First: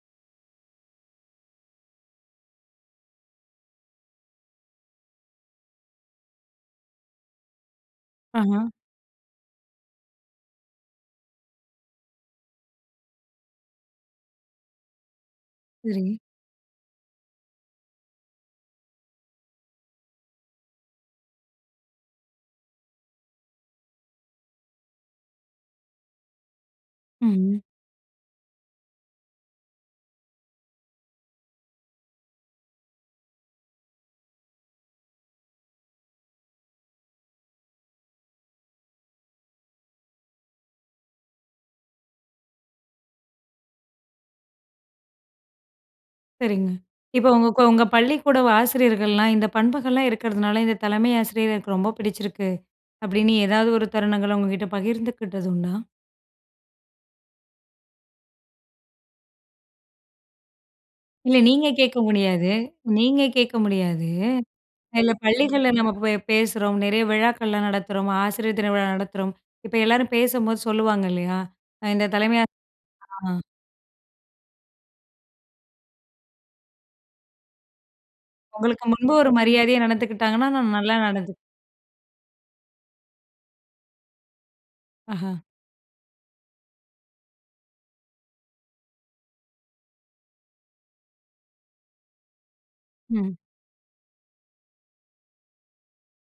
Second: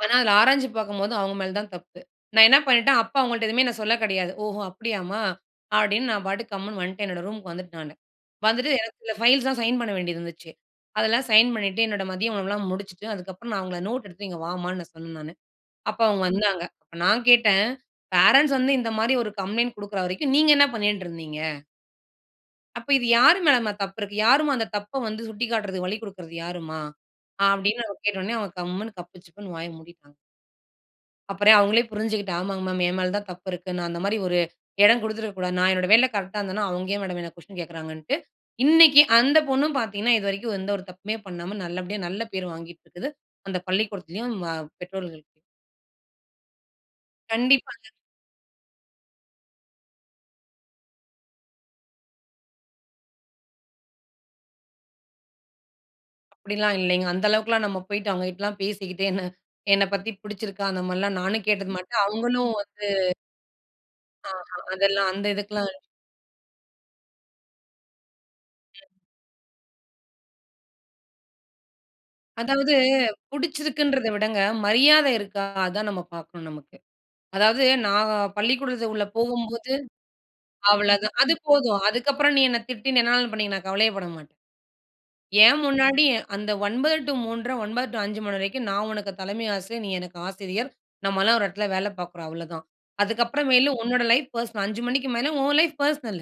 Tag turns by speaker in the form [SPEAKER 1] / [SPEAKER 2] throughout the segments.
[SPEAKER 1] ஆனா அதில ஆராய்ஞ்சு பாக்கும்போது அவங்க மேல தான் தப்பு. நான் என்ன பண்ணிட்டேன். அப்போ அவங்கள்ட்ட எதுவுமே நான் சொல்ல கெடையாது. ஓஹோ! அப்டியாமா. அப்டின்னு நான் பாட்டுக்கு கம்முனு வந்துட்டேன் நானு. என்னோட ரூமுக்கு வந்துட்டேன் நானு. வந்துட்டு
[SPEAKER 2] ஆஹ.
[SPEAKER 1] எனக்கு இந்த ஃபைல்ஸ்லாம் சைன் பண்ண வேண்டியது இருந்துச்சு. அதெல்லாம் சைன் பண்ணிட்டு, என்னோட மதிய உணவுலாம் முடிச்சுட்டு அதுக்கப்புறம் நான் அவங்கள நோட் எடுத்துட்டு இங்க வாம்மான்னு நான் சொன்னேன் நானு. அப்போ
[SPEAKER 2] சரி.
[SPEAKER 1] அவங்க வந்தாங்க. அப்போ நான் கேட்டேன், பே ரன்ட்ஸ் வந்து இந்த மாதிரி ஒரு கம்ப்ளைண்ட் கொடுக்குற வரைக்கும் நீங்க என்ன பண்ணிட்ருந்தீங்க? "அப்போ இது யார் மேலமா தப்பு இருக்கு? யாரும்மா அந்த தப்ப வந்து சுட்டிக்காட்டுறதுக்கு வழி கொடுக்றது யாரும்மா?"
[SPEAKER 2] ம்.
[SPEAKER 1] அப்டினு கேட்ட உடனே கம்முனு கப்பு சிப்புன்னு வாய மூடிட்டாங்க. அப்புறம் அவங்களே புரிஞ்சுட்டு "ஆமாங் மேம் என் மேல தான் தப்பு இருக்கு. நான் அந்த மாதிரி ஒரு இடம் குடுத்திருக்க கூடாது. நான் என்னோட வேலையில கரெக்ட்டா இருந்தேன்னா, அவங்க ஏன்? மேடம் என்ன குவெஸ்சன் கேட்கிறாங்கன்ட்டு," இன்னைக்கு அந்த பொண்ணும் பாத்தீங்கன்னா இதுவரைக்கும் எந்த ஒரு தப்புமே பண்ணாம நல்லபடியா நல்ல பேர் வாங்கிட்டு இருக்கு. அந்த பள்ளிக்கூடத்திலயும், வ பெற்றோர்கள்ட்டயும்.
[SPEAKER 2] சரிங்க. இப்போ உங்க கோ உங்க
[SPEAKER 1] கண்டிப்பாங்க.
[SPEAKER 2] பள்ளிக்கூட ஆசிரியர்கள்லாம் இந்த பண்புகள்லாம் இருக்கிறதுனால இந்த தலைமை ஆசிரியர் எனக்கு ரொம்ப பிடிச்சிருக்கு. அப்டின்னு ஏதாவது ஒரு தருணங்கள உங்ககிட்ட பகிர்ந்துக்கிட்டது உண்டா?
[SPEAKER 1] அப்டிலாம் இல்லைங்க. அந்த அளவுக்குலாம் நம்ப போயிட்டு அவங்ககிட்டலாம் பேசிகிட்டு என்ன என்ன பத்தி பிடிச்சிருக்கா? அந்த மாதிரிலாம்
[SPEAKER 2] இல்ல
[SPEAKER 1] நானும்
[SPEAKER 2] நீங்க
[SPEAKER 1] கேட்டுக்க
[SPEAKER 2] கேட்க
[SPEAKER 1] மாட்டேன்.
[SPEAKER 2] முடியாது
[SPEAKER 1] அவங்களும் வந்து
[SPEAKER 2] நீங்க கேட்க முடியாது.
[SPEAKER 1] ஆஹா அதெல்லாம்
[SPEAKER 2] இல்ல,
[SPEAKER 1] அந்த
[SPEAKER 2] பள்ளிகள்ல
[SPEAKER 1] இதுக்கெல்லாம்.
[SPEAKER 2] நம்ப போய் பேசுறோம், நெறைய விழாக்கள்லாம் நடத்துறோம், ஆசிரியர் தின விழா நடத்துறோம். இப்ப எல்லாரும் பேசும்போது சொல்லுவாங்க இல்லையா? அ இந்த தலைமை ஆச
[SPEAKER 1] அதாவது
[SPEAKER 2] ஆ.
[SPEAKER 1] பிடிச்சிருக்குதுங்கறத விடங்க மரியாத இருக்கா, அத தான் நம்ப பாக்கணும் நமக்கு. அதாவது நான்
[SPEAKER 2] உங்களுக்கு
[SPEAKER 1] பள்ளிக்கூடத்துக்கு உள்ள
[SPEAKER 2] முன்பு ஒரு
[SPEAKER 1] போகும்போது
[SPEAKER 2] மரியாதையா நடந்துக்கிட்டாங்கன்னா, நான் நல்லா
[SPEAKER 1] அவ்வளவுதான்
[SPEAKER 2] நடந்து
[SPEAKER 1] அது போதும். அதுக்கு அப்புறம் நீ என்ன திட்டி என்ன வேணாலும் பண்ணிக்க நான் கவலையே படமாட்டேன்.
[SPEAKER 2] ஆஹா.
[SPEAKER 1] என் முன்னாடி அந்த 9:00 டூ 3:30, 9:00 டூ 5 மணி வரைக்கும் நான் உனக்கு தலைமை ஆசிரியர். நீ எனக்கு ஆசிரியர். நம்மலாம் ஒரு இடத்துல வேலை பார்க்குறோம் அவ்வளோதான்.
[SPEAKER 2] ம்.
[SPEAKER 1] அதுக்கப்புறம் மேல உன்னோட லைஃப் பர்ஸ்னல் 5 மணிக்கு மேல உன் லைஃப் பெர்சனல்.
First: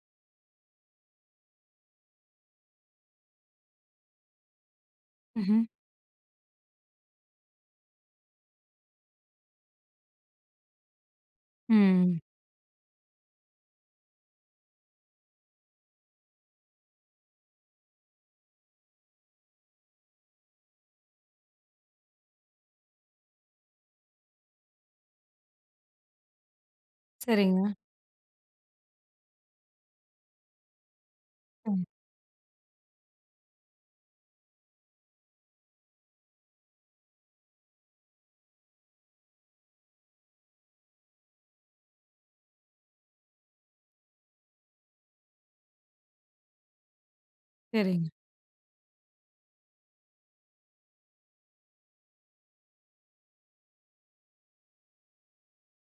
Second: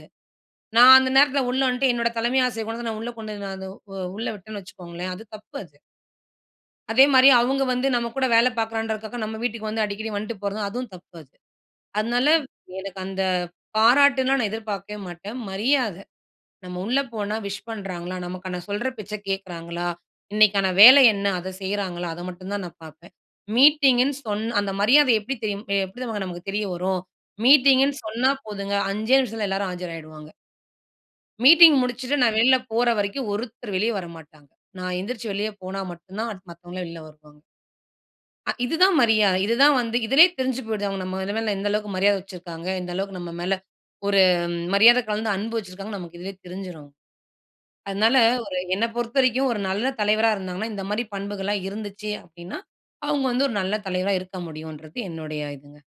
[SPEAKER 1] நான் அந்த நேரத்துல உள்ள வந்துட்டு என்னோட தலைமை ஆசிரியர் கொண்டு வந்து நான் உள்ள கொண்டு உள்ள விட்டேன்னு வச்சுக்கோங்களேன் அது தப்பு
[SPEAKER 2] ம்ஹ்ம்.
[SPEAKER 1] அது. அதே மாதிரி அவங்க வந்து நம்ப கூட வேல பார்க்குறன்றதுக்காக நம்ப வீட்டுக்கு வந்து அடிக்கடி வந்துட்டு போறதும் அதுவும் தப்பு அது.
[SPEAKER 2] ம்.
[SPEAKER 1] அதனால எனக்கு அந்த பாராட்டுலாம் நான் எதிர்பார்க்கவே மாட்டேன். மரியாத, "நம்ம உள்ளே போனா விஷ் பண்றாங்களா. நமக்கான சொல்ற பேச்ச கேட்குறாங்களா. இன்னைக்கான வேல என்ன அத செய்றாங்களா" அத மட்டும் தான் நான் பார்ப்பேன். மீட்டிங்குன்னு சொன்ன அந்த மரியாத எப்படி தெரியும் எப்படி தெரியுமாங்க நமக்கு தெரிய வரும்?
[SPEAKER 2] சரிங்க.
[SPEAKER 1] மீட்டிங்குன்னு சொன்னா போதுங்க, "5 நிமிஷத்தில எல்லாரும் ஆஜராயிடுவாங்க" மீட்டிங்
[SPEAKER 2] ம்.
[SPEAKER 1] முடிச்சுட்டு நான் வெளியில போற வரைக்கும் ஒருத்தர் வெளிய வரமாட்டாங்க. நான் எந்திரிச்சு வெளிய போனா மட்டும் தான் அடுத்து மத்தவங்கல்லாம் வெளில வருவாங்க அ இது தான் மரியாத. இது தான் வந்து இதிலயே தெரிஞ்சு போய்டுது. அவங்க நல் எந்த அளவுக்கு மரியாத வச்சிருக்காங்க. இந்த அளவுக்கு நம்ம மேல ஒரு மரியாத கலந்து அன்பு வச்சிருக்காங்க. நமக்கு இதுலயே தெரிஞ்சுரும்.
[SPEAKER 2] சரிங்க.
[SPEAKER 1] அதனால ஒரு என்ன பொறுத்தவரைக்கும் ஒரு நல்ல தலைவரா இருந்தாங்கன்னா, இந்த மாதிரி பண்புகள்லாம் இருந்துச்சு அப்படின்னா, அவங்க வந்து ஒரு நல்ல தலைவரா இருக்க முடியும்ன்றது என்னுடைய இதுங்க.